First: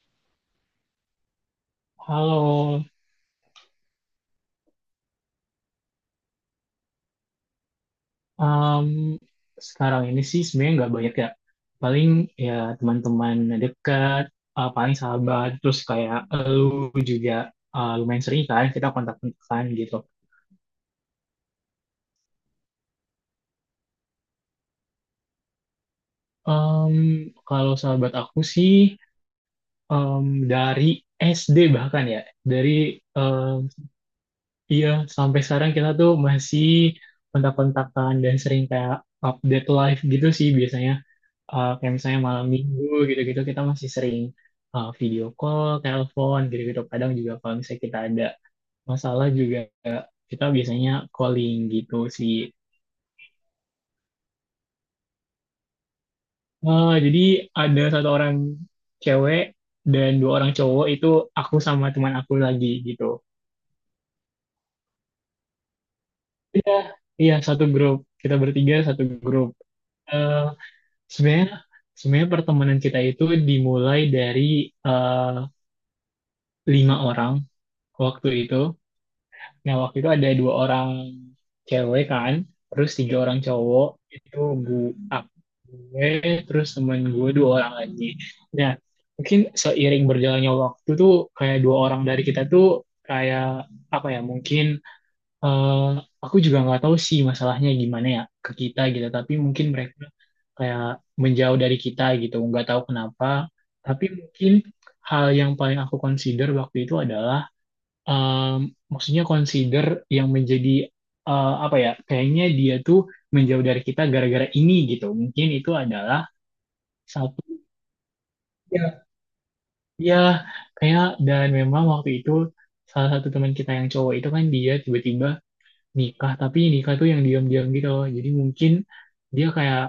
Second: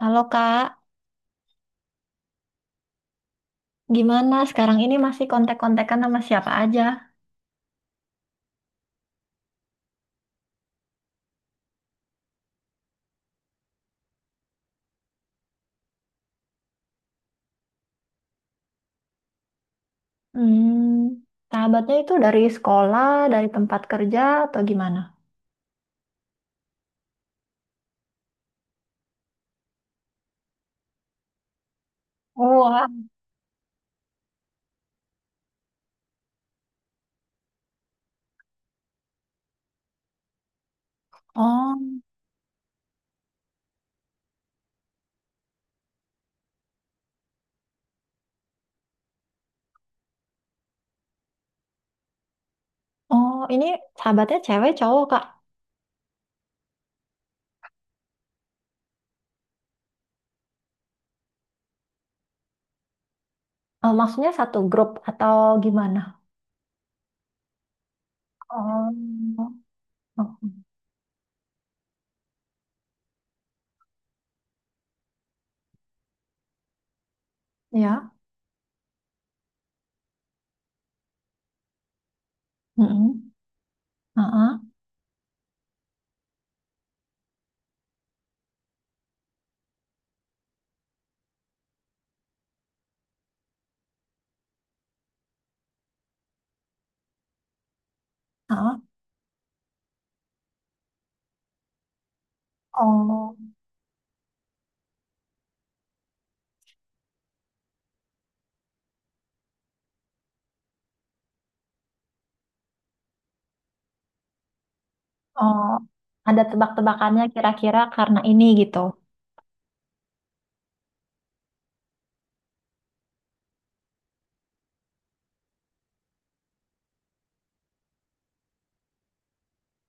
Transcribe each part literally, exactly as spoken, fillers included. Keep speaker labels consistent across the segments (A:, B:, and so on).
A: Halo Kak,
B: Halo,
A: gimana sekarang ini masih kontak-kontakan sama siapa aja?
B: em, sekarang ini sih sebenarnya nggak banyak ya. Paling ya teman-teman dekat, eh, paling sahabat, terus kayak lu juga eh, lumayan sering kan kita kontak-kontakan gitu.
A: Hmm, sahabatnya itu dari sekolah, dari tempat kerja, atau gimana?
B: Em, kalau sahabat aku sih em, dari S D bahkan ya,
A: Oh, wah.
B: dari em, iya, sampai sekarang kita tuh masih kontak-kontakan dan sering kayak update live gitu sih biasanya. Eh, kayak
A: oh,
B: misalnya malam minggu gitu-gitu kita masih sering eh, video call, telepon gitu-gitu. Kadang juga kalau misalnya kita ada masalah juga, eh, kita biasanya calling gitu sih.
A: oh, ini sahabatnya cewek cowok Kak?
B: Eh, jadi ada satu orang cewek dan dua orang cowok, itu aku sama teman aku lagi gitu.
A: Eh, maksudnya satu grup atau gimana?
B: Iya, iya satu grup. Kita bertiga satu grup.
A: Oh,
B: Eh
A: oh,
B: sebenarnya sebenarnya pertemanan kita itu dimulai dari, eh, lima orang
A: ya,
B: waktu itu. Nah, waktu itu ada dua orang cewek kan, terus tiga
A: mm.
B: orang cowok, itu
A: Ah.
B: gue, gue, terus temen gue dua orang lagi. Nah, mungkin seiring berjalannya waktu tuh, kayak dua orang dari kita tuh, kayak, apa ya, mungkin, eh, aku juga nggak tahu sih masalahnya gimana ya ke
A: Ah.
B: kita gitu, tapi mungkin mereka kayak menjauh dari kita gitu, nggak tahu kenapa,
A: Oh,
B: tapi mungkin hal yang paling aku consider waktu itu adalah, um, maksudnya consider yang menjadi, uh, apa ya, kayaknya dia tuh menjauh dari kita gara-gara ini gitu, mungkin
A: oh,
B: itu adalah
A: ada tebak-tebakannya
B: satu,
A: kira-kira karena ini gitu.
B: ya, ya, kayak, dan memang waktu itu salah satu teman kita yang cowok itu kan dia tiba-tiba nikah, tapi nikah tuh yang diam-diam gitu, jadi mungkin dia kayak,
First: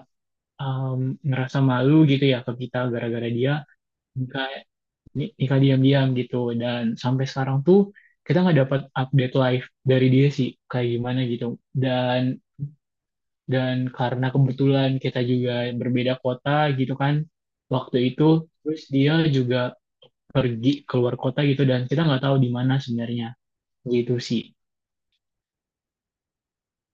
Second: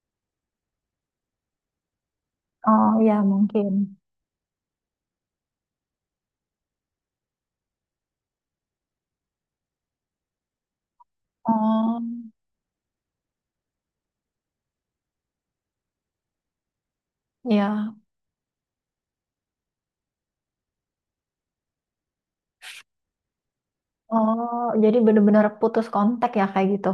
B: um, ngerasa malu gitu ya ke kita
A: Oh, ya
B: gara-gara dia
A: mungkin.
B: nikah, ni- nikah diam-diam gitu, dan sampai sekarang tuh kita nggak dapat update live dari dia sih kayak gimana gitu.
A: Oh,
B: Dan dan karena kebetulan kita juga berbeda kota gitu kan
A: ya.
B: waktu itu, terus dia juga pergi keluar kota gitu dan kita nggak tahu di mana sebenarnya gitu sih.
A: Oh, jadi bener-bener putus kontak ya kayak gitu.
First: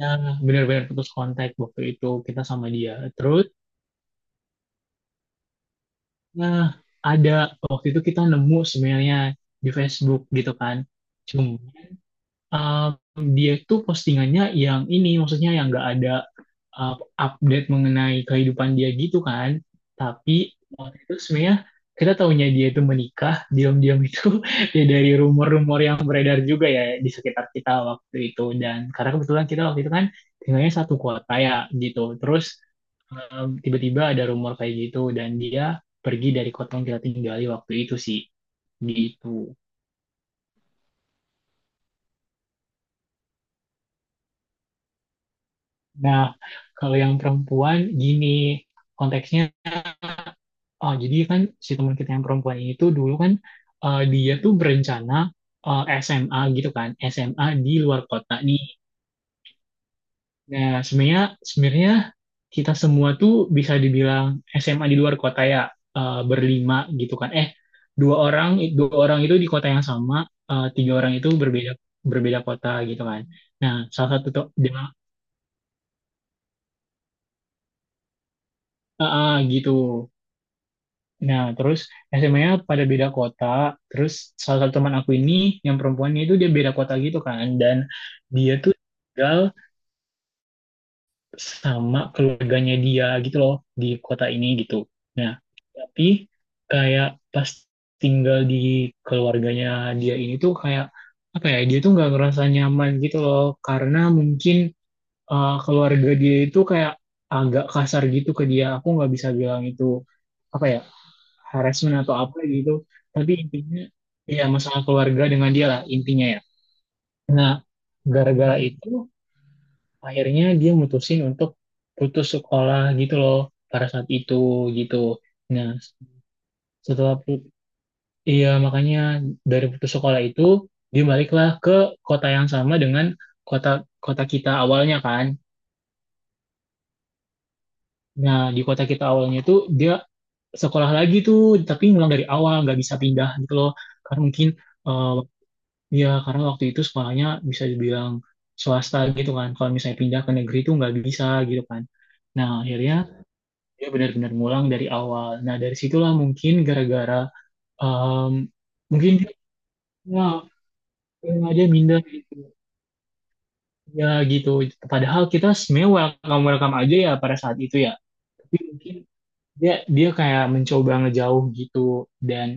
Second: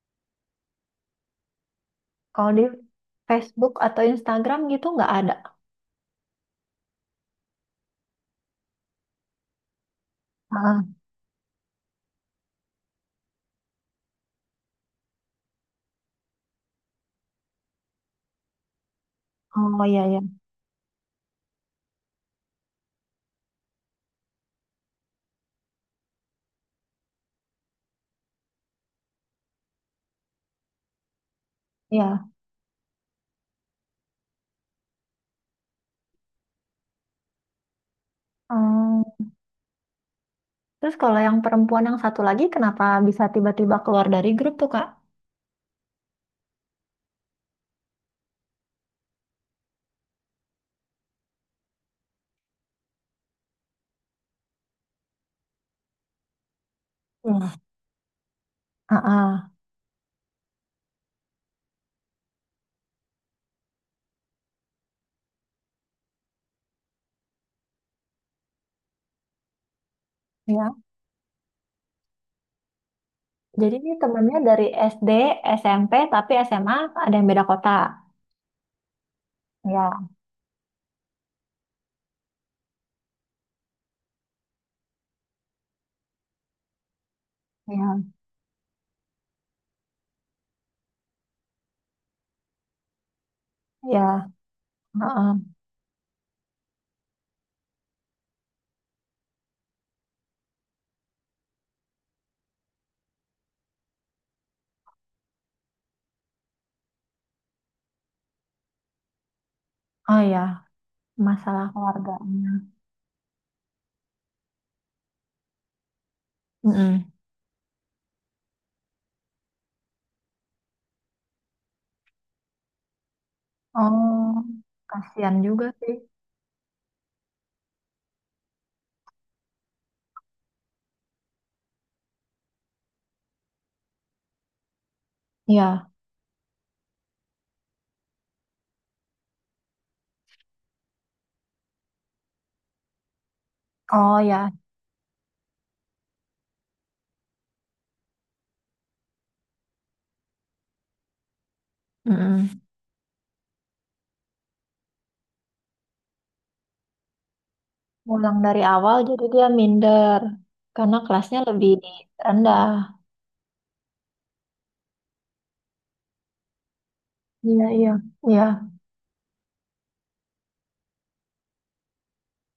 B: Nah, benar-benar putus kontak waktu itu kita
A: Kalau di
B: sama dia. Terus,
A: Facebook atau Instagram gitu nggak ada.
B: nah, ada, waktu itu kita nemu sebenarnya di Facebook gitu kan.
A: Ah,
B: Um, dia itu postingannya yang ini, maksudnya yang nggak ada, uh, update mengenai kehidupan dia gitu kan.
A: oh iya iya
B: Tapi waktu itu sebenarnya kita tahunya dia itu menikah, diam-diam itu ya dari rumor-rumor yang beredar juga ya di sekitar kita waktu itu. Dan karena kebetulan kita waktu itu kan tinggalnya satu kota ya gitu.
A: iya.
B: Terus, um, tiba-tiba ada rumor kayak gitu dan dia pergi dari kota yang kita tinggali waktu itu sih
A: Hmm.
B: gitu.
A: Terus kalau yang perempuan yang satu lagi kenapa bisa tiba-tiba keluar dari grup tuh Kak?
B: Nah, kalau yang perempuan gini konteksnya, oh jadi kan si teman kita yang perempuan ini tuh dulu kan, eh, dia tuh berencana, eh, S M A gitu kan, S M A
A: Hmm.
B: di luar kota nih.
A: Ah, ah,
B: Nah, sebenarnya sebenarnya kita semua tuh bisa dibilang S M A di luar kota ya, eh, berlima gitu kan. Eh, dua orang dua orang itu di kota yang sama, eh,
A: ya.
B: tiga orang itu berbeda berbeda kota gitu kan. Nah,
A: Jadi ini
B: salah satu
A: temennya
B: tuh
A: dari
B: dia-
A: S D, S M P, tapi S M A ada yang beda kota.
B: ah, ah, gitu.
A: Ya,
B: Nah, terus S M A-nya pada beda kota. Terus salah satu teman aku ini yang perempuannya itu dia beda kota gitu kan. Dan
A: ya,
B: dia tuh tinggal sama keluarganya dia gitu loh di kota
A: ya.
B: ini gitu.
A: Ah,
B: Nah,
A: ah.
B: tapi kayak pas tinggal di keluarganya dia ini tuh kayak apa ya? Dia tuh nggak ngerasa nyaman gitu loh karena mungkin, eh, keluarga dia itu kayak agak kasar gitu ke dia. Aku nggak bisa bilang itu
A: Oh ya,
B: apa ya?
A: masalah
B: Harassment atau apa
A: keluarganya.
B: gitu, tapi intinya ya masalah keluarga dengan dia lah intinya ya.
A: Mm-mm.
B: Nah, gara-gara itu akhirnya dia mutusin untuk putus sekolah gitu loh pada saat
A: Oh,
B: itu gitu.
A: kasihan juga
B: Nah,
A: sih.
B: setelah put- iya makanya, dari putus sekolah itu dia baliklah ke kota yang sama dengan kota kota kita awalnya kan.
A: Ya.
B: Nah, di kota kita awalnya itu dia sekolah lagi tuh, tapi ngulang dari awal nggak bisa pindah gitu loh,
A: Oh
B: karena mungkin,
A: ya.
B: eh, Iya, karena waktu itu sekolahnya bisa dibilang swasta gitu kan. Kalau misalnya pindah ke negeri itu nggak bisa gitu kan. Nah,
A: Mm-mm.
B: akhirnya dia benar-benar ngulang dari awal. Nah, dari situlah mungkin gara-gara, em,
A: Ulang dari awal
B: mungkin
A: jadi
B: dia
A: dia minder
B: ya,
A: karena kelasnya
B: ya, dia
A: lebih
B: minder gitu.
A: rendah.
B: Ya gitu. Padahal kita sebenarnya welcome welcome aja ya pada saat
A: Iya,
B: itu
A: iya,
B: ya.
A: iya,
B: Tapi mungkin dia dia kayak mencoba ngejauh gitu dan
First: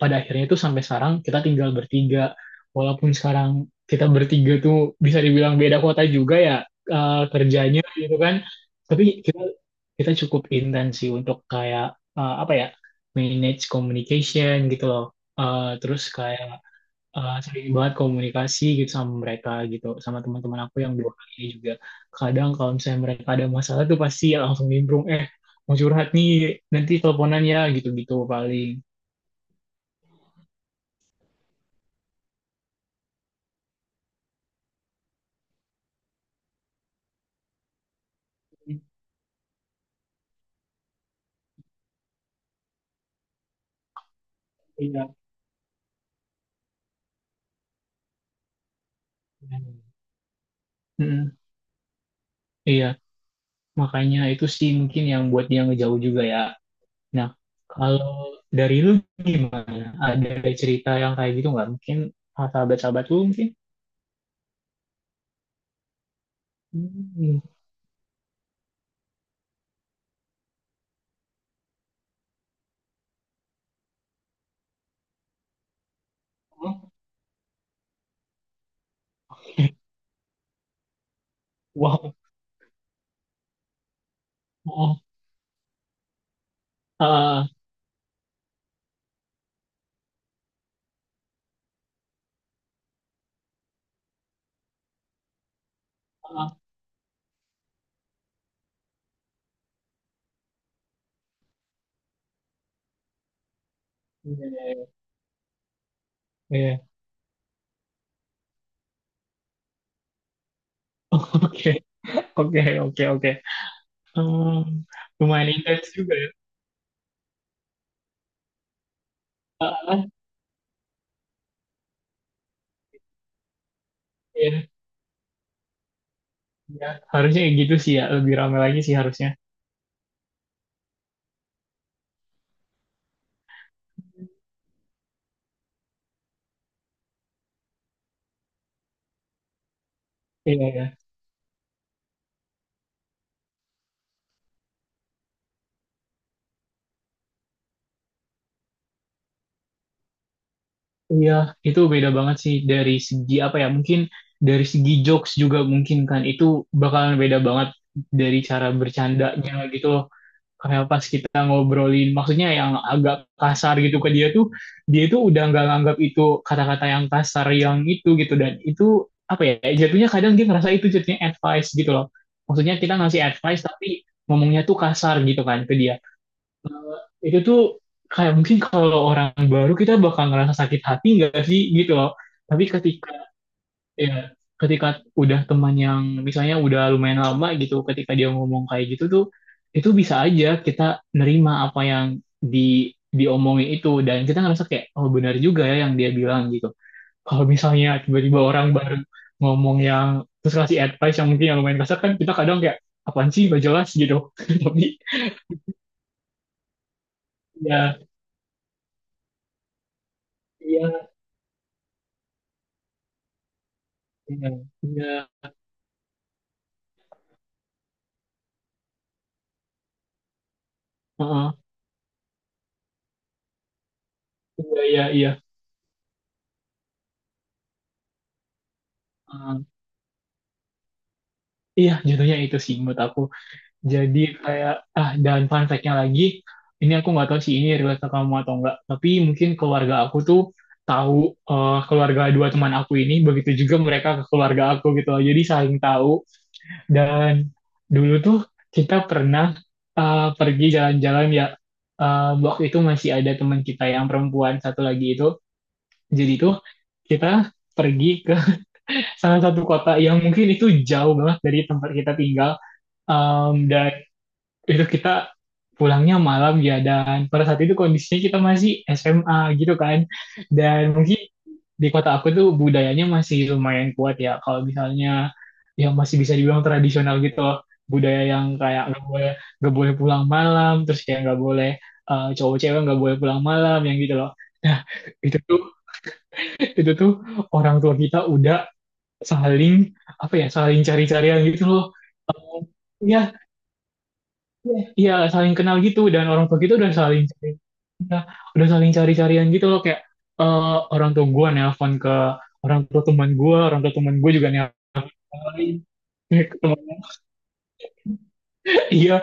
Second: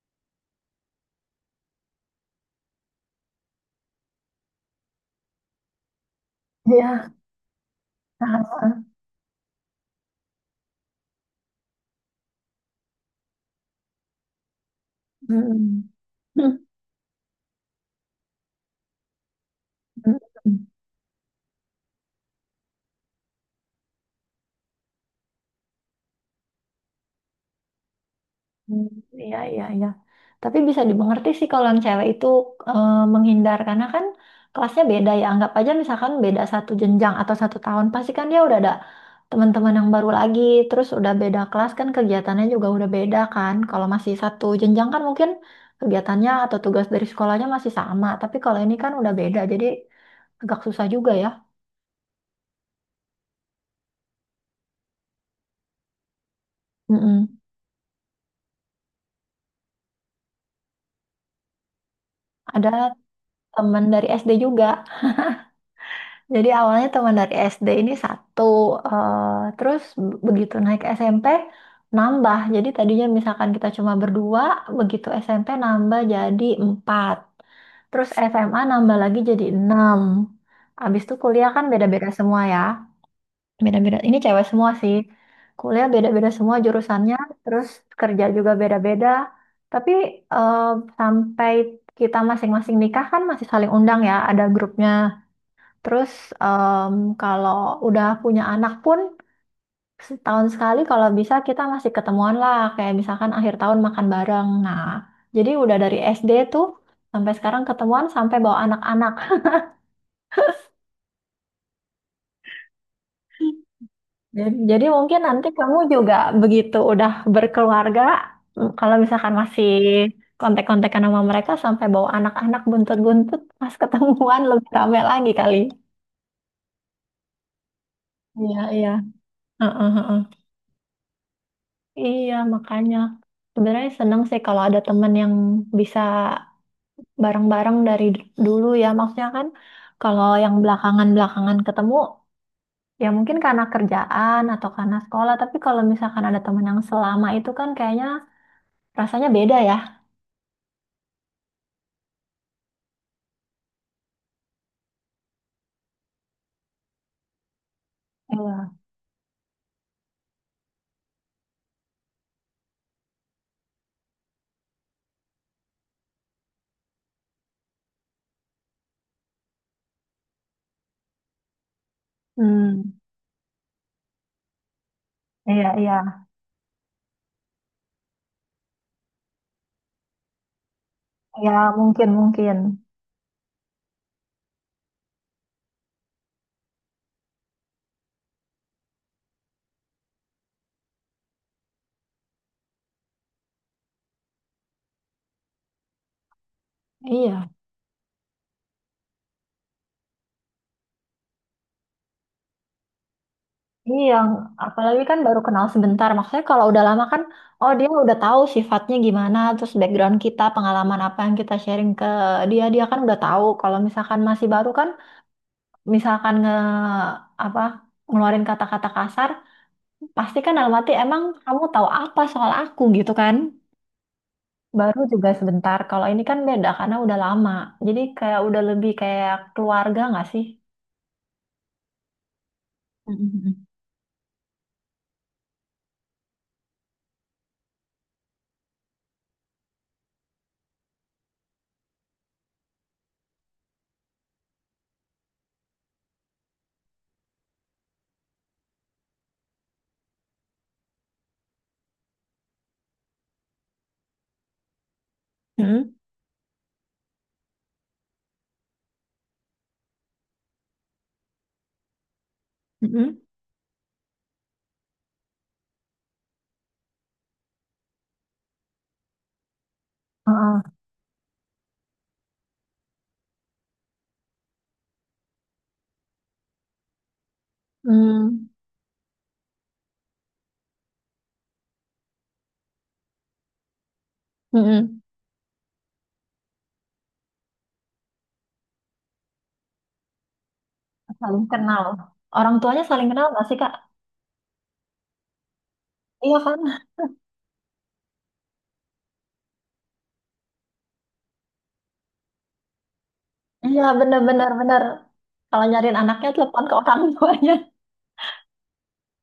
B: pada akhirnya itu sampai sekarang kita tinggal bertiga. Walaupun sekarang kita bertiga tuh bisa dibilang beda kota juga ya,
A: iya.
B: eh, kerjanya gitu kan.
A: Ah, ah.
B: Tapi kita kita cukup intens sih untuk kayak, eh, apa ya, manage communication gitu loh. Eh,
A: Mm-mm.
B: terus kayak, eh, sering banget komunikasi gitu sama mereka gitu sama teman-teman aku yang dua kali ini juga. Kadang kalau misalnya mereka ada masalah tuh pasti langsung nimbrung, eh, mau curhat nih nanti teleponan ya gitu-gitu paling.
A: Hmm. Iya, iya, iya. Tapi bisa dimengerti sih kalau yang cewek itu eh, menghindar karena kan kelasnya beda ya. Anggap aja misalkan beda satu jenjang atau satu tahun, pasti kan dia udah ada teman-teman yang baru lagi. Terus udah beda kelas kan kegiatannya juga udah beda kan. Kalau masih satu jenjang kan
B: Iya.
A: mungkin kegiatannya atau tugas dari sekolahnya masih sama. Tapi kalau ini kan udah beda, jadi agak susah juga ya.
B: Mm, iya, makanya itu sih mungkin yang buat dia ngejauh juga ya. Nah,
A: Mm-mm.
B: kalau dari lu gimana? Ada cerita yang kayak gitu nggak? Mungkin, ah,
A: Ada
B: sahabat-sahabat lu mungkin?
A: teman dari S D juga. Jadi awalnya teman dari
B: Hmm.
A: S D ini satu, eh, terus b- begitu naik S M P nambah. Jadi tadinya misalkan kita cuma berdua, begitu S M P nambah jadi
B: Oh.
A: empat. Terus S M A nambah lagi jadi enam. Abis itu kuliah kan beda-beda
B: Wow.
A: semua ya. Beda-beda. Ini cewek semua sih.
B: Oh.
A: Kuliah beda-beda semua jurusannya,
B: Ah,
A: terus kerja juga beda-beda. Tapi eh, sampai kita masing-masing nikah kan masih saling undang ya, ada grupnya. Terus
B: ah.
A: em, kalau udah punya anak pun setahun sekali kalau bisa kita masih ketemuan lah kayak misalkan akhir tahun makan
B: Iya,
A: bareng. Nah,
B: iya,
A: jadi udah dari S D tuh
B: iya.
A: sampai sekarang ketemuan sampai bawa anak-anak.
B: Oke, oke, oke, oke.
A: Jadi
B: Hmm,
A: jadi mungkin nanti
B: lumayan
A: kamu
B: intens juga
A: juga
B: ya.
A: begitu udah berkeluarga, mm, kalau misalkan masih
B: Ah, ah,
A: kontak-kontakan sama mereka sampai bawa anak-anak buntut-buntut pas ketemuan
B: iya,
A: lebih rame lagi kali.
B: iya. Harusnya kayak gitu sih ya. Lebih ramai
A: Iya,
B: lagi
A: iya.
B: sih harusnya.
A: Heeh, heeh. Iya, makanya sebenarnya seneng sih kalau ada temen yang bisa bareng-bareng dari d- dulu ya. Maksudnya kan kalau yang
B: Iya, iya.
A: belakangan-belakangan ketemu ya mungkin karena kerjaan atau karena sekolah. Tapi kalau misalkan ada temen yang selama itu kan kayaknya rasanya beda ya.
B: Iya, itu beda banget sih dari segi apa ya? Mungkin dari segi jokes juga mungkin kan itu bakalan beda banget dari cara
A: Iya.
B: bercandanya gitu loh. Kayak pas kita ngobrolin, maksudnya yang agak kasar gitu ke dia tuh, dia tuh udah nggak nganggap itu kata-kata yang kasar yang itu gitu dan itu apa ya? Jatuhnya kadang dia ngerasa itu jatuhnya advice gitu loh. Maksudnya kita
A: Hmm.
B: ngasih advice tapi ngomongnya tuh kasar gitu kan
A: Iya,
B: ke dia.
A: iya.
B: Eh, itu tuh kayak mungkin kalau orang baru kita bakal ngerasa sakit hati nggak
A: Iya
B: sih gitu
A: mungkin,
B: loh.
A: mungkin.
B: Tapi ketika ya ketika udah teman yang misalnya udah lumayan lama gitu, ketika dia ngomong kayak gitu tuh itu bisa aja kita nerima apa yang di diomongin itu dan kita ngerasa kayak oh benar juga ya yang dia bilang gitu. Kalau
A: Iya.
B: misalnya tiba-tiba orang baru ngomong yang terus kasih advice yang mungkin yang lumayan kasar kan kita kadang kayak apaan sih gak jelas
A: Iya,
B: gitu. Tapi
A: apalagi kan baru kenal sebentar. Maksudnya kalau udah lama kan, oh dia
B: ya,
A: udah tahu sifatnya gimana, terus background kita, pengalaman
B: iya,
A: apa yang kita sharing ke dia, dia kan udah tahu. Kalau misalkan masih
B: iya,
A: baru kan,
B: iya.
A: misalkan nge apa ngeluarin kata-kata kasar, pasti kan dalam hati emang
B: Heeh.
A: kamu tahu apa soal aku gitu kan?
B: Iya,
A: Baru
B: iya, iya.
A: juga sebentar. Kalau ini kan beda karena udah lama. Jadi kayak udah lebih kayak
B: Heeh.
A: keluarga nggak sih?
B: Iya, jatuhnya itu sih menurut aku.
A: Mm,
B: Jadi kayak, ah, dan fun fact-nya lagi, ini aku nggak tahu sih ini relate ke kamu atau enggak, tapi mungkin keluarga aku tuh tahu, eh, keluarga dua teman aku ini, begitu juga mereka ke keluarga aku gitu loh. Jadi saling tahu. Dan dulu tuh kita pernah, eh, pergi jalan-jalan ya, eh, waktu itu masih ada teman kita yang perempuan satu lagi itu.
A: mm, mm.
B: Jadi tuh kita pergi ke salah satu kota yang mungkin itu jauh banget dari tempat kita tinggal.
A: Mm-mm. Mm, mm.
B: Em, dan itu kita pulangnya malam ya dan pada saat itu kondisinya kita masih S M A gitu kan.
A: Heeh.
B: Dan mungkin di kota aku tuh budayanya masih lumayan kuat ya kalau misalnya ya masih bisa dibilang tradisional gitu loh. Budaya
A: Hmm.
B: yang kayak nggak boleh nggak boleh pulang malam, terus kayak nggak boleh, eh, cowok cewek nggak boleh pulang malam yang gitu loh. Nah,
A: Mm-mm.
B: itu tuh itu tuh orang tua kita udah saling apa ya, saling cari-carian
A: Saling
B: gitu loh.
A: kenal. Orang tuanya saling kenal
B: Ya,
A: nggak sih, Kak?
B: ya saling kenal gitu dan
A: Iya
B: orang tua
A: kan?
B: kita udah saling cari, ya, udah saling cari-carian gitu loh kayak, eh, orang tua gua nelpon ke orang tua teman gue, orang
A: Iya,
B: tua teman gue juga
A: bener-bener. Bener. Bener, bener.
B: nelpon
A: Kalau nyariin anaknya,
B: ke
A: telepon ke
B: temannya.
A: orang tuanya.
B: Iya,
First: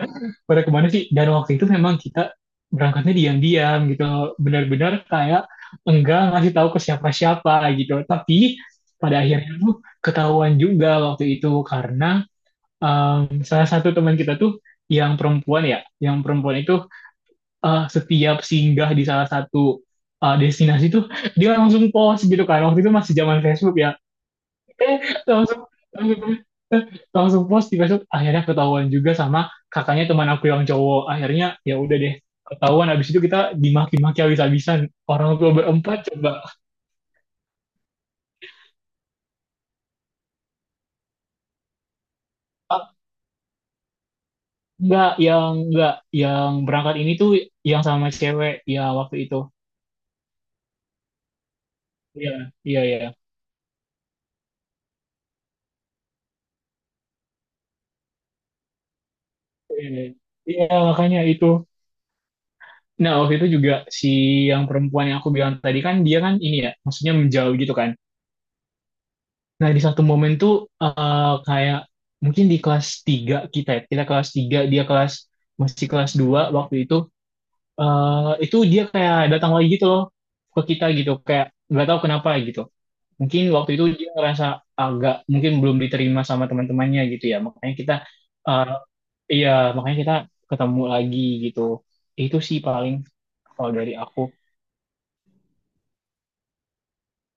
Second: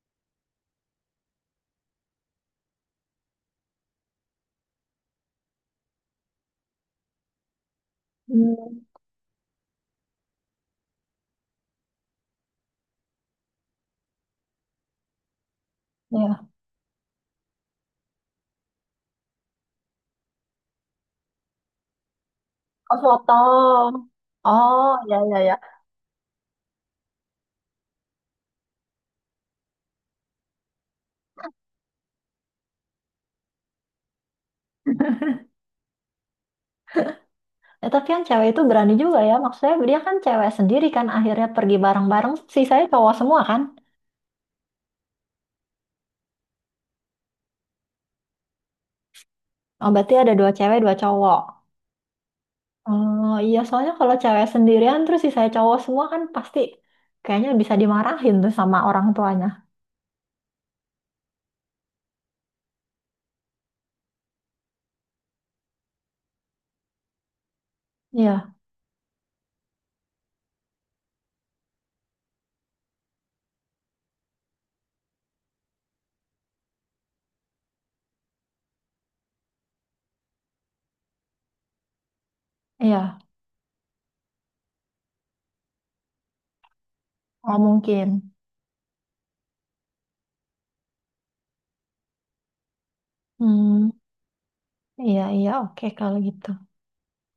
B: pada kemana sih. Dan waktu itu memang kita berangkatnya diam-diam gitu, benar-benar kayak enggak ngasih tahu ke siapa-siapa gitu. Tapi
A: Hmm.
B: pada akhirnya tuh ketahuan juga waktu itu karena, um, salah satu teman kita tuh yang perempuan ya, yang
A: Iya.
B: perempuan itu, uh, setiap singgah di salah satu, uh, destinasi tuh dia langsung post gitu kan. Waktu itu
A: Oh,
B: masih zaman Facebook ya.
A: foto. Oh,
B: Eh,
A: ya, ya, ya.
B: langsung langsung langsung post di Facebook. Akhirnya ketahuan juga sama kakaknya teman aku yang cowok. Akhirnya ya udah deh, ketahuan habis itu kita dimaki-maki habis-habisan orang tua berempat coba.
A: Ya, tapi yang cewek itu berani juga ya. Maksudnya dia kan cewek sendiri kan. Akhirnya pergi bareng-bareng. Sisanya
B: Ah,
A: cowok semua kan?
B: enggak, yang enggak, yang berangkat ini tuh yang sama cewek ya waktu itu,
A: Oh, berarti ada dua cewek, dua cowok.
B: iya, iya, iya,
A: Oh, iya. Soalnya kalau cewek sendirian, terus sisanya cowok semua kan pasti kayaknya bisa dimarahin tuh sama orang tuanya.
B: iya, makanya itu. Nah, waktu itu juga si yang perempuan yang aku bilang tadi kan dia kan ini ya, maksudnya menjauh gitu kan.
A: Iya,
B: Nah, di satu momen tuh, eh, kayak mungkin di kelas tiga kita ya, kita kelas tiga dia kelas masih kelas dua waktu itu, eh, itu dia kayak datang lagi gitu loh ke kita gitu, kayak nggak tahu kenapa gitu.
A: iya.
B: Mungkin waktu itu dia ngerasa agak mungkin belum diterima sama teman-temannya gitu ya.
A: Oh,
B: Makanya kita,
A: mungkin.
B: eh, iya, makanya kita ketemu lagi gitu. Itu sih paling kalau
A: Hmm.
B: dari aku.
A: Iya, iya, oke kalau gitu.